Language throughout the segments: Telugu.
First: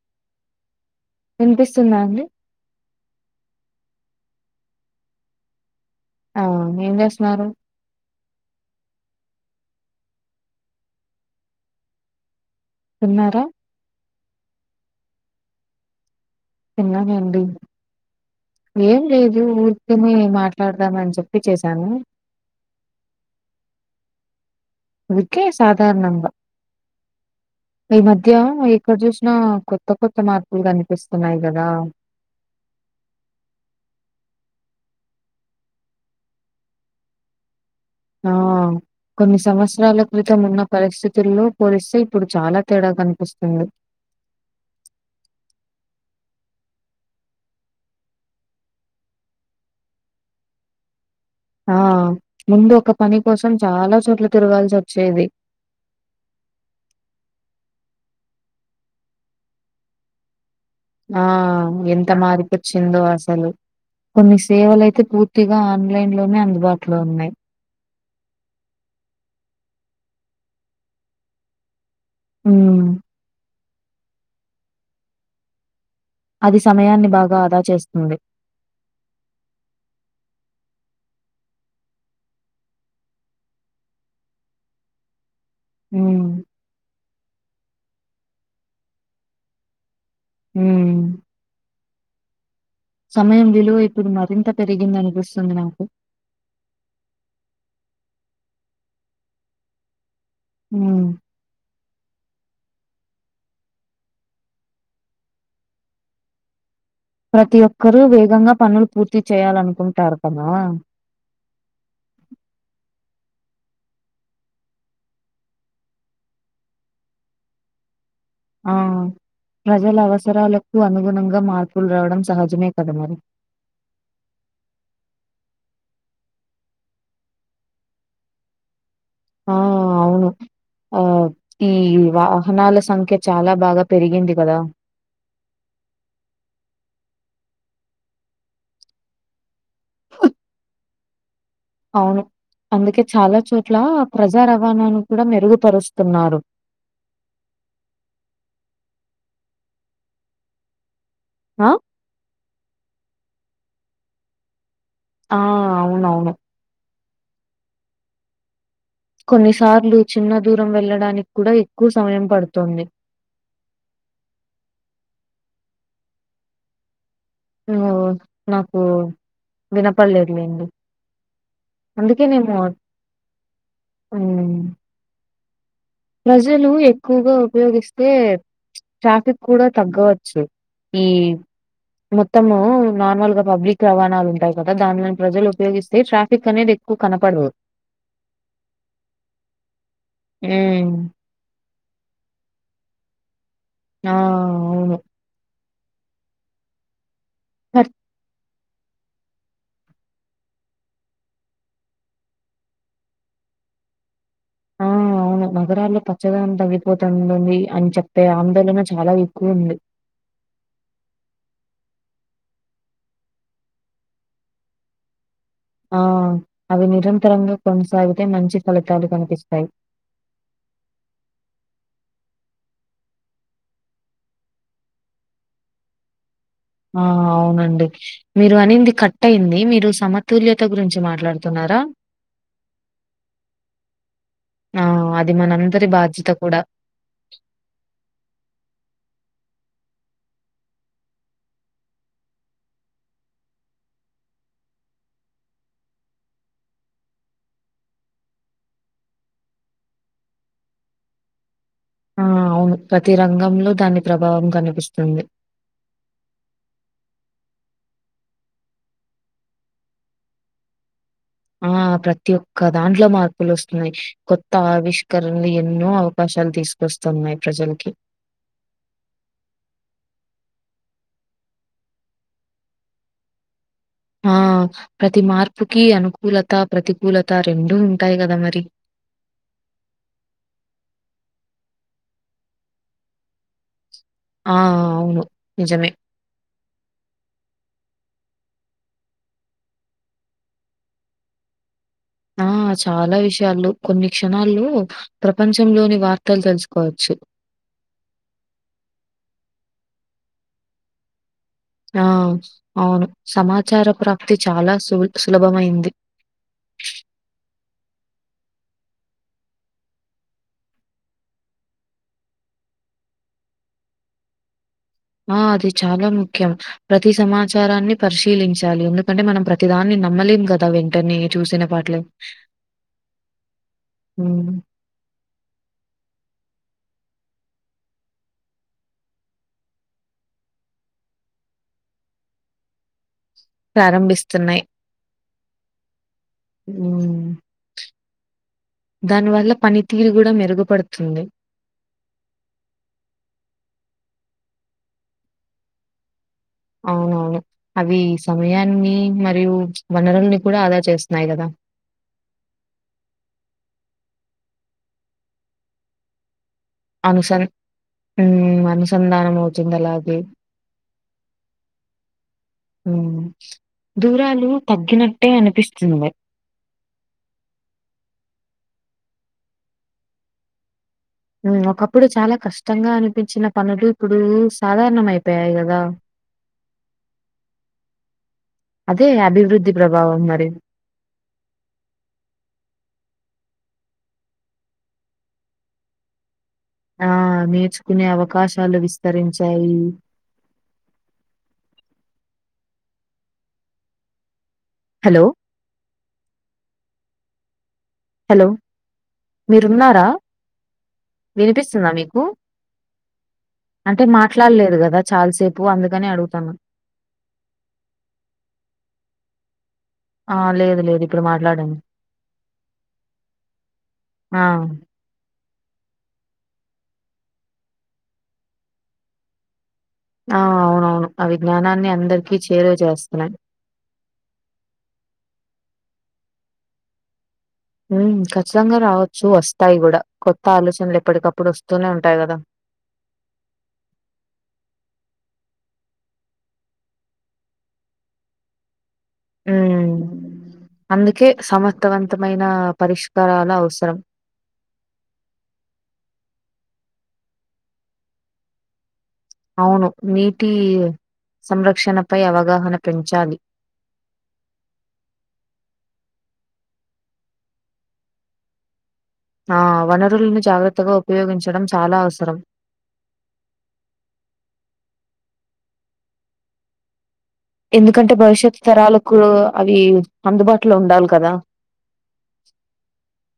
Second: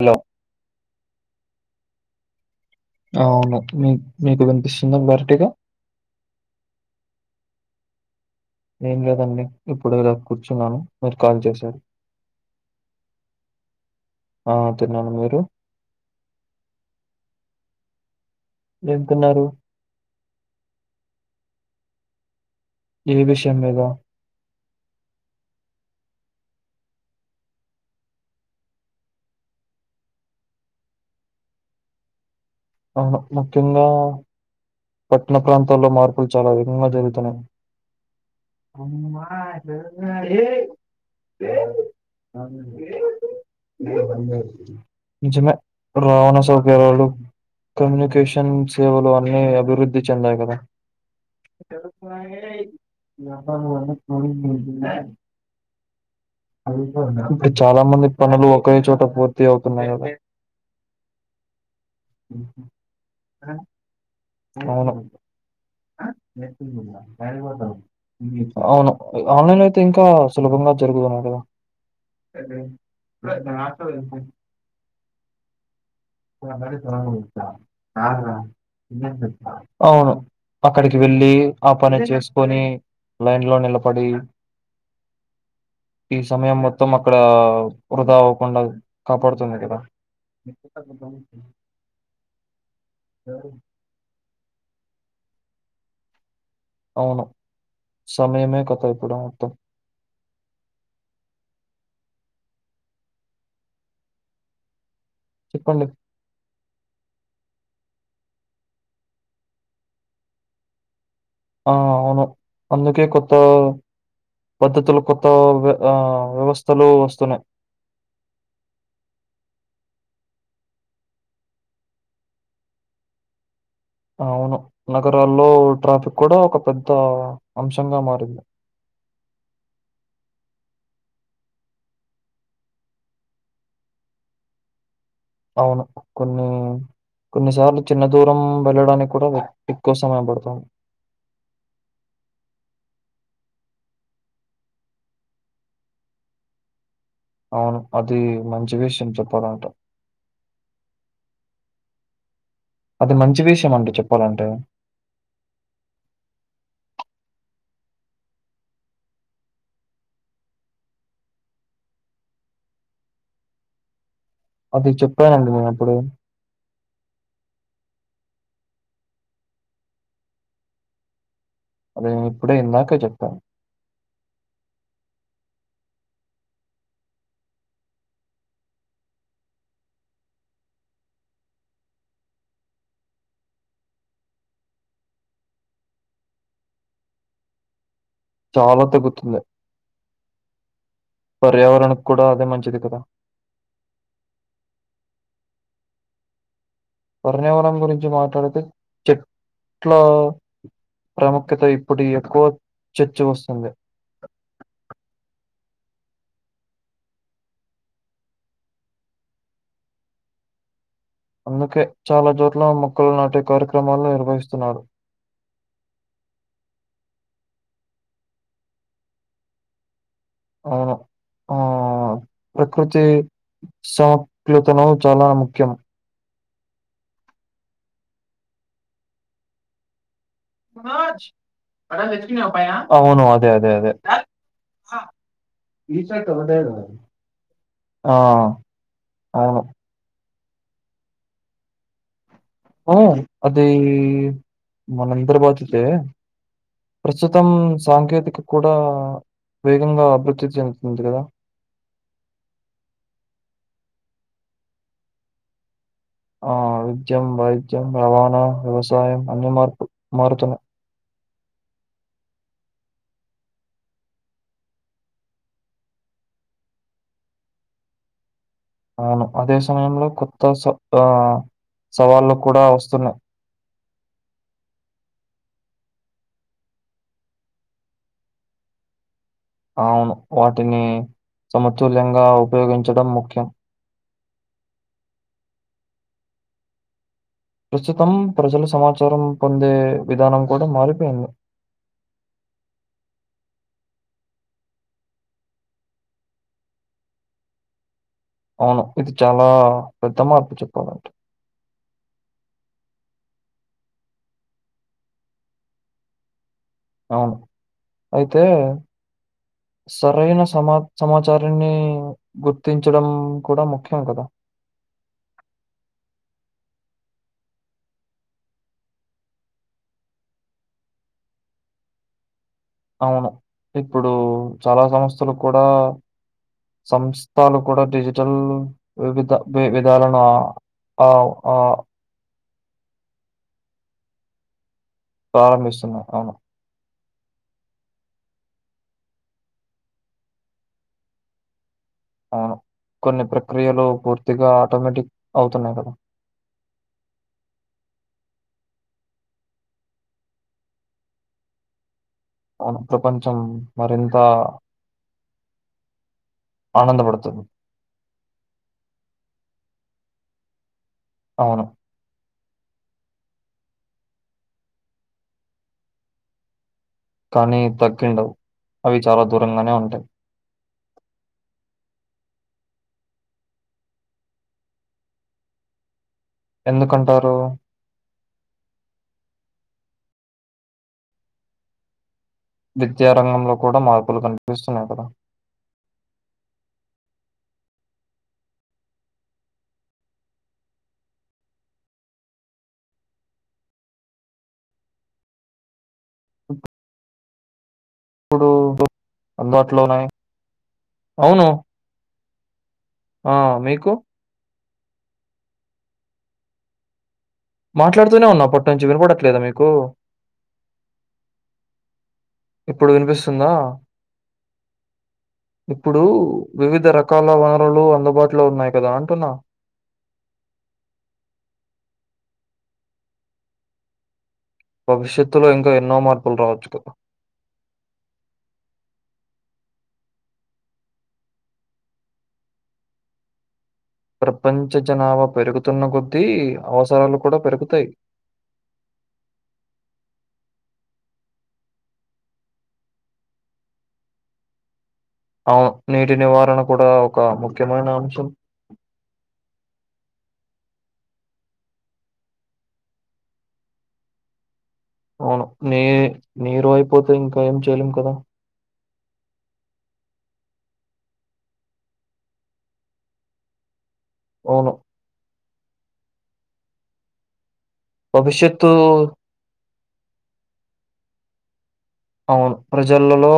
హలో వినిపిస్తుందా అండి అ అవును మీ మీకు వినిపిస్తుంద క్లారిటీగా ఆ ఏం చేస్తున్నారు ఏం లేదండి ఇప్పుడు కూర్చున్నాను, మీరు కాల్ చేసారు. తిన్నార? ఆ తిన్నాను మీరు? తన్నానండి, ఏం లేదు ఊర్ కనే మాట్లాడదామని చెప్పి చేశాను. ఏ విషయం మీద అదుకే సాధారణంగా ఈ మధ్య ఎక్కడ చూసినా కొత్త కొత్త మార్పులు కనిపిస్తున్నాయి కదా అవును ముఖ్యంగా పట్టణ ప్రాంతాల్లో మార్పులు చాలా వేగంగా జరుగుతున్నయి ఆ కొన్ని సంవత్సరాల క్రితం ఏ, ఉన్న పరిస్థితుల్లో ఏ, పోలిస్తే ఇప్పుడు చాలా తేడా కనిపిస్తుంది. కొంచెమే రవాణా సౌకర్యాలు, కమ్యూనికేషన్ సేవలు అన్ని అభి వృద్ధి చెందాయి కదా ఆ ముందు ఒక పని కోసం చాలా చోట్ల తిరగాల్సి వచ్చేది చాలా మంది పనులు ఒకే చోట పూర్తి అవుతున్నాయి కాని ఆ ఎంత మారిపచ్చిందో అసలు, కొన్ని అవును సేవలయితే పూర్ పూర్తిగా ఆన్లైన్ లోనే అందుబాటులో ఉన్నాయి. [inaudible] అవును. ఆన్లైన్ అయితే ఇంకా సులభంగా జరుగుతున్నాయి అక్కడ అ హ్మ్ ప్ర [inaudible] అది సమయాన్ని బాగా ఆదా చేస్తుంది. అవును. అక్కడికి వెళ్ళి, ఆ పని చేసుకొని, లైన్ లో నిలబడి ఈ హ్మ్. సమయం మో మొత్తం అక్కడా వృధా అవ్వకుండా కాపాడుతుంది కదా! ఉమ్ సమయం విలువ ఇప్పుడు మరింత పెరిగింది అనిపిస్తుంది నాకు అవును. సమయమే కథ ఇప్పుడు మొత్తం ఆ [inaudible] చెప్పండి. ప్రతి ఒక్కరు వేగంగా పనులు పూర్తి చేయాలనుకుంటారు కదా! ఆ అవును. అందుకే కొత్త గా పద్ధతులు కొత్త ఆ వ్యవస్థలు వస్తున్నాయి. ఆ ప్రజల అవసరాలకు అనుగుణంగా మార్పులు రావడం సహజమే కద మరి. అవును. నగరాల్లో ట్రాఫిక్ కూడా ఒక పెద్ద అంశంగా మారింది. ఆ అవును. ఆ ఈ వాహనాల సంఖ్య చాలా బాగా పెరిగింది కదా! అవును. కొన్ని కొన్నిసార్లు చిన్న దూరం వెళ్ళడానికి కూడ ఎక్కువ సమయం పడుతుంది. అవును. అందుకే చాలా చోట్ల ప్రజా రవాణాను కూడా మెరుగుపరుస్తున్నారు. అవును. అది మంచి విషయం చెప్పాలంటే ఆ అది మంచి విషయం అండి చెప్పాలంటే ఆ అవునవును. కొన్నిసార్లు చిన్న దూరం వెళ్లడానికి కూడా ఎక్కువ సమయం పడుతుంది. అది చెప్పానండి నేను అప్పుడు ను నాకు వినపడలేదులేండి. అది అందుకే నేను నేన్ ఇప్పుడే మాట్ ఇందాకే చెప్పాను. ఉ ఉ ప్రజలు ఎక్కువగా ఉపయోగిస్తే ట్రాఫిక్ కూడా తగ్గవచ్చు. ఈ ఈ మొత్తము నార్మల్గా పబ్లిక్ రవాణాలు ఉంటాయి కదా దానిలని ప్రజలు ఉపయోగిస్తే ట్రాఫిక్ అనేది ఎ కు కనపడరు చాలా తగ్గుతుంది. హ్మ్. పర్యావరణకు కూడా అదే మంచిది కదా. ఆ వర్నివరం పర్ గురించి మాట్లాడితే చెట్లా ప్రాముఖ్యత ఇప్పుడు ఎక్కువ చర్చి వస్తుంది ఆ నగరాల్లో పచ్చదనం తగ్గిపోతుంది అని చెప్పె ఆందోళన చాలా ఎక్కువ ఉంది. అందుకే చాలా చోట్ల మొక్కలు నాటే కార్యక్రమాలు నిర్వహిస్తున్నారు ఆ అవి నిరంతరంగా కొనసాగితే మంచి ఫలితాలు కనిపిస్తాయి అవును ఆ ప్రకృతి సప్లతను చాలా ముఖ్యం. ఆ అవునండి మీరు అనింది కట్ అయింది, మీరు సమ అవును అదే అదే అదే ఆ అది మనందరి ఈస బాధ్యత కూడా. [unintelligible] ఆ అవును ఓ అది మనందరి బాధ్యతే ప్రస్తుతం సాంకేతికత కూడా వేగంగా అభివృద్ధి చెందుతుంది కదా ఆ అవును ప్రతి రంగంలో దాని ప్రభావం కనిపిస్తుంది ఆ విద్య వైద్యం రవాణా వ్యవసాయం అన్ని మార్పు మారుతున్నాయి ఆ ప్రతి ఒక్క దాంట్లో మార్పులు వస్తున్నాయి కొత్త ఆవిష్కరణలు ఎన్నో అవకాశాలు తీసుకు వస్తున్నాయి ప్రజలకి అవును అదే సమయంలో కొత్త స ఆ సవాళ్ళలు కూడా వస్తున్నాయి ఆ ప్రతి మార్పుకి అనుకూలత ప్రతికూలత రెండూ ఉంటాయి కదా మరి అవును వాటిని సమతుల్యంగా ఉపయోగించడం ముఖ్యం ఆ అవును నిజమే ప్రస్తుతం ప్రజలు సమాచారం పొందే విధానం కూడా మారిపోయింది ఆ చాలా విషయాలు కొన్ని క్షణాళ్ళు ప్రపంచంలోని వార్తలు తెలుసుకోవచ్చు అవును ఇది చాలా పెద్ద మార్పు చెప్పాలంటే ఆ అవును సమాచార ప్రాప్తి చాలా సు సులభమైంది అవును అయితే సరైన సమా సమాచారాన్ని గుర్తించడం కూడా ముఖ్యం కదా ఆ అది చాలా ముఖ్యం ప్రతి సమాచారాన్ని పరిశీలించాలి ఎందుకంటే మనం ప్రతిదాన్ని నమ్మలేం కదా వెంటనే చూసిన వాటిలలో హా అవును ఇప్పుడు చాలా సంస్థలకు కూడా సంస్థలు కూడా డిజిటల్ వివిధ విధాలను ఆ అ ఆ ప్రారంభిస్తున్నాయి ప్రారంభిస్తున్నాయి అవును మ్ దాని వల్ల పనితీరు కూడా మెరుగుపడుతుంది అవును కొన్ని ప్రక్రియలు పూర్తిగా ఆటోమేటిక్ అవుతున్నాయి కదా అవునవును అవి సమయాన్ని మరియు వనరుల్ని కూడా ఆదా చేస్తున్నాయి కదా అవును ప్రపంచం మరింత అనుసం ఆనందపడుతుంది. ఉమ్ అనుసంధానం అవుతుంది అలాగే అవును మ్ దూరాలు తగ్గినట్టే అనిపిస్తుంది మరి కానీ తగ్గిండవు. అవి చాలా దూరంగానే ఉంటాయి. ఒకప్పుడు చాలా కష్టంగా అనిపించిన పనులు ఇప్పుడు సాధారణ అయిపోయాయి కదా! ఎందుకంటారు. అదే అభివృద్ధి ప్రభావం మరి విద్యారంగంలో కూడా మార్పులు కనిపిస్తున్నాయి కదా! ఆ నేర్చుకునే అవకాశాలు విస్తరించాయి. హలో! ఓక [inaudible] హలో! మీరు అందుబాటులో ఉన్నారా, ఉన్నాయి. అవును. వినిపిస్తుందా మీకు ఆ మీకు అంటే మాట్లాడలేదు కద చాలాసేపు అందుకనే అడుగుతాన మాట్లాడుతూనే ఉన్నా అప్పనుంచి వినపడట్లేదా మీకు ఆహ లేదు లేదు ఇప్పుడు మాట్లాడంను ఇప్పుడు వినిపిస్తుందా? ఆ ఇప్పుడు వివిధ రకాల వనరులు అందుబాటులో ఉన్నాయి కదా అంటున్న ఆ అవునవును ఆ విజ్ఞానాన్ని అందరికీ చేర చేస్తున్నయి భవిష్యత్తులో ఇంకా ఎన్నో మార్పులు రావచ్చు కదా ఉమ్ ఖచ్చితంగా రావచ్చు వస్తాయి కూడా కొత్త ఆలోచనలు ఎప్పటికప్పుడు వస్తూనే ఉంటయి కదా ప్రపంచ జనాభా పెరుగుతున్న కొద్దీ అవసరాలు కూడా పెరుగుతయి ఉమ్ అందుకే సమర్థవంతమైన పరిష్కారాల అవసరం అవు నీటి నివారణ కూడా ఒక ముఖ్యమైన అంశం అవును నీటి సంరక్షణ పై అవగాహన పెంచాలి అవును నీ నీరు అయిపోతే ఇంకా ఏం చేయలేం కదా ఆ వనరులను జాగ్రత్తగా ఉపయోగించడం చాలా అవసరం అవును ఎందుకంటే భవిష్యత్ భవిష్యత్తు తరాలకు అవి అందుబాటులో ఉండాలి కదా అవును ప్రజలలో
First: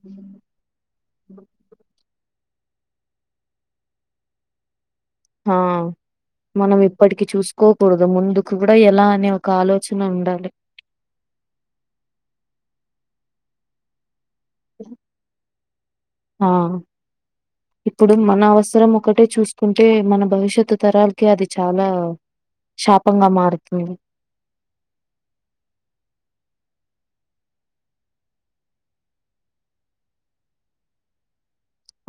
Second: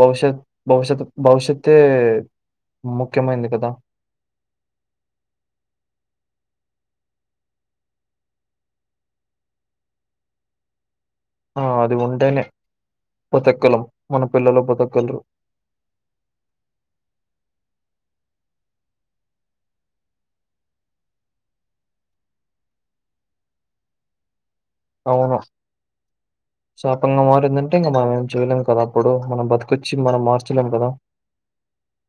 భవిష్యత్ భవిష్యత్ భవిష్యతే ముఖ్యమైంది కదా హా మనం ఇప్పటికి చూసుకోకూడదు ముందుకు కూడా ఎలా అనే ఒక ఆలోచన ఉండాలి ఆ అది ఉంటేనే బతగలం మన పిల్లలు బతగలరు ఆ ఇప్పుడు మన అవసరం ఒకటే చూసుకుంటే మన భవిష్యత్ తరాలకి అది చాలా శాపంగా మారుతుంది అవును శాపంగా మారిందంటే ఇంకా మనం ఏం చేయలేం కదా అప్పుడు మనం బతుకొచ్చి మనం మార్చలేం కద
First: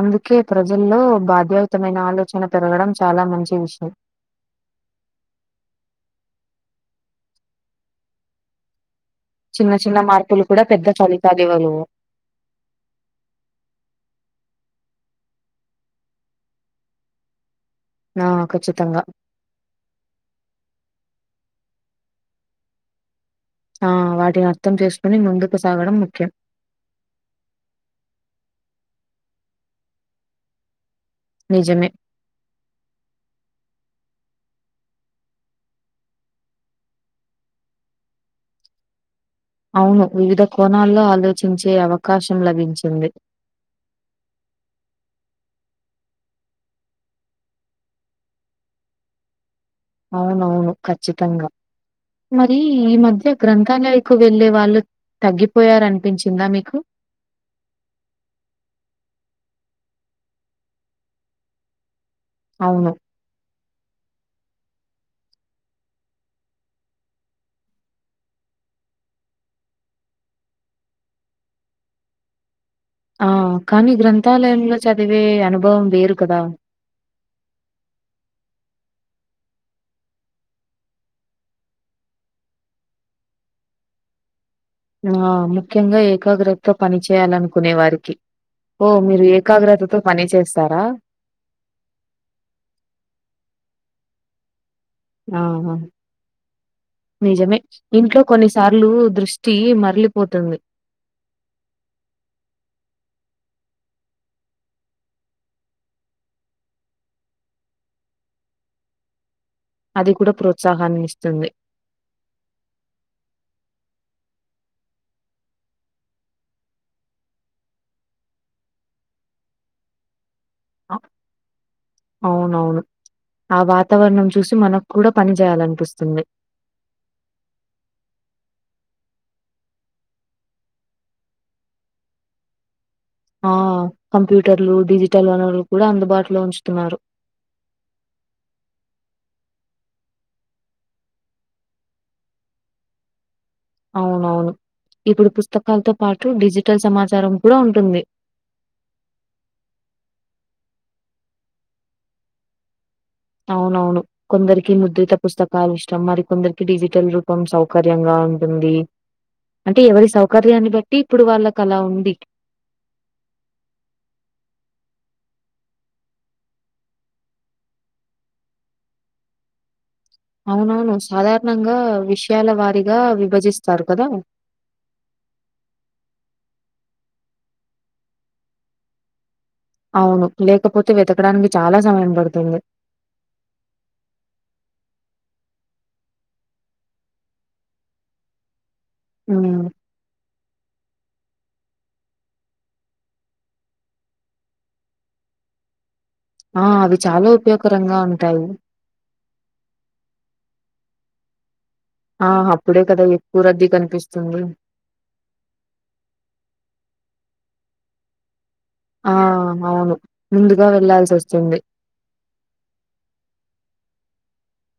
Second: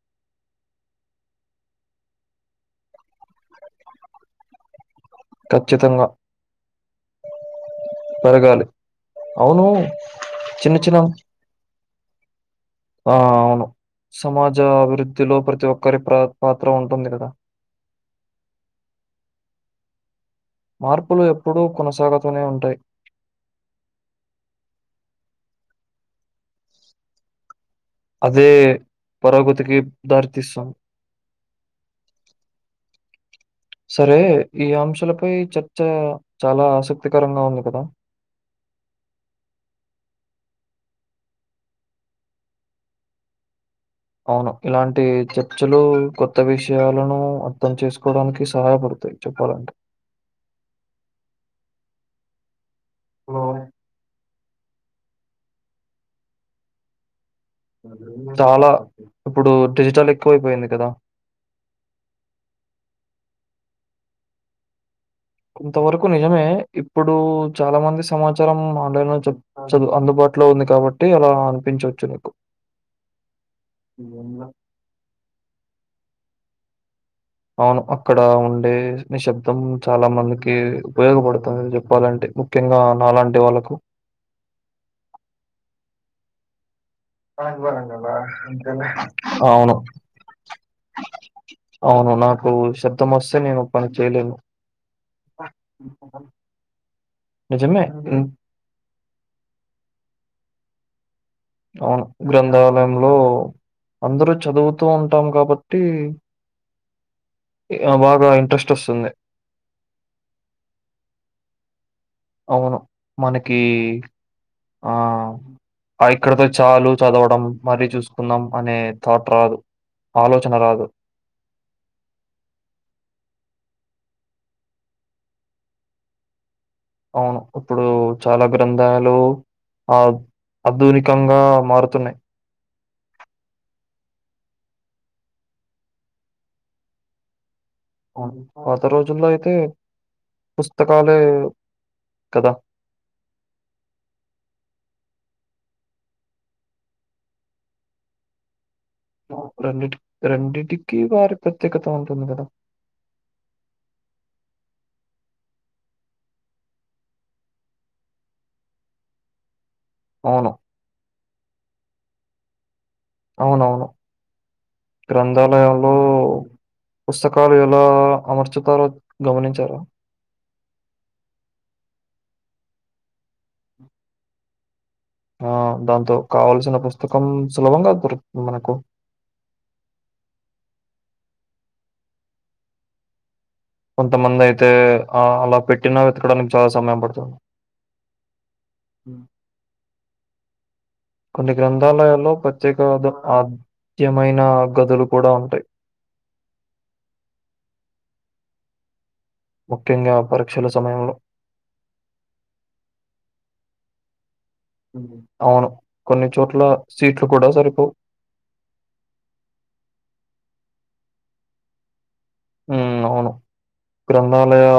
అందుకే ప్రజల్లో బాధ్యాయుతమైన ఆలోచన పెరగడం చాలా మంచి విషయ్ ఖచ్చితంగా పెరగాలి అవును. చిన్న చిన్న మార్పులు కూడా చిన్న పెద్ద చిన్న ఫలితాలీవరు ఆ అవును సమాజ అభివృద్ధిలో ప్రతి ఒక్కరి ప్ర పాత్ర ఉంటుంది కదా ఆ ఖచ్చితంగా మార్పులు ఎప్పుడూ కొనసాగుతూనే ఉంటయి ఆ వాటిని అర్థం చేసుకుని ముందుకు సాగడం ముఖ్యం అదే పురోగతికి దారితీస్తాం నిజమే సరే ఈ అంశాలపై చర్చ చాలా ఆసక్తికరంగా ఉంది కదా అవును వివిధ కోణాల్లో ఆలోచించే అవకాశం లభించింది అవును ఇలాంటి చర్చలు కొత్త విషయలను అర్థం చేసుకోవడానికి సహాయపడతయి చెప్పాలే అవునవును ఖచ్చితంగా మరి ఈ మధ్య గ్రంథాలయకు వెళ్ళలే వాళ్ళు తగ్గిపోయారనిపించిందా మీకు చాలా ఇప్పుడు డిజిటలేక్కువైపోయింది కదా అవును కొంతవరకు నిజమే ఇప్పుడు చాలా మంది సమాచారం ఆన్లైన్లో చెప్ చదువు అందుబాటులో ఉంది కాబట్టి అలా అనిపించోచ్చు నీకు ఆ కానీ గ్రంథాలయంలో చదివే అనుభవం వేరు కదా అవును అక్కడ ఉండే నిశ్శబ్దం చాలా మందికి ఉపయోగపడుతది చెప్పాలంటే ముఖ్యంగా నాలాంటి వాళ్ళకు ఆ ముఖ్యంగా ఏకాగ్రత తో పని చేయాలనుకునే వారికి ఓ మీరు అవును. ఏకాగ్రతతో పని చేస్తారా అవును నాకు శబ్దం వస్తే నేను పని చేయలేను ఆహా నిజమే ఇంట్లో కొన్ని సార్లు దృష్టి మరలిపోతుంది అవును గ్రంథాలయంలో అందరూ చదువుతూ ఉంటాం కాబట్టి బాగా ఇంట్రెస్ట్ వస్తుంది అది కూడా ప్రోత్సాహాన్ని ఇస్తుంది అవును మనకి ఆ ఆ ఇక్కడతో చాలు చదవడం మరీ చూసుకుందాం అనే థాట్ రాదు ఆలోచన రాదు అ అవునవును ఆ వాతావరణం చూసి మనకు కూడా పని చేయాలనిపిస్తుంది అవును ఇప్పుడు చాలా గ్రంథాలు ఆ ఆద్దునికంగా మారుతున్నాయి ఆ కంప్యూటర్లు డిజిటల్ వనరులు కూడా అందుబాటులో ఉంచుతున్నారు అవును పాత రోజుల్లో అయితే పుస్తకాలే కదా అవునవును ఇప్పుడు పుస్తకాలతో పాటు డిజిటల్ సమాచారం కూడా ఉంటుంది రండి రెండింటికి వారి ప్రత్యేకత ఉంటుంది కదా అవునవును కొందరికి ముద్రిత పుస్తకాలు ఇష్టం మరి కొందరికి డిజిటల్ రూపం సౌకర్యంగా ఉంటుంది అంటే ఎవరి అవును. సౌకర్యాన్ని బట్టి ఇప్పుడు వాళ్ళకు అలా ఉంది అవునవును గ్రంథాలయంలో పుస్తకాలు ఎలా అమర్చుతారో గమనించారా అవునవును సాధారణంగా విషయాల వారిగా విభజిస్తారు కదా ఆ దాంతో కావల్సిన పుస్తకం సులభం గా దొరుకుతుంది మనకు అవును లేకపోతే వెతకడానికి చాలా సమయం పడుతుంది కొంతమంది అయితే ఆ అలా పెట్టినా వెతకడానికి చాలా సమయం పడుతుంది హ్మ్. కొన్ని గ్రంథాలయాల్లో ప్రత్యేక ముఖ్యమైన గదులు కూడా ఉంటాయి ఆ అవి చాలా ఉపయోగకరంగా ఉంటాయి ముఖ్యంగా పరీక్షల సమయంలో ఆ అప్పుడే కదా ఎక్కువ రద్దీ కనిపిస్తుంది అవును కొన్ని చోట్ల సీట్లు కూడా సరిపోవు ఆ అవును ముందుగా వెళ్లాల్సి వస్తుంది ఉమ్ అవును గ్రంథాలయ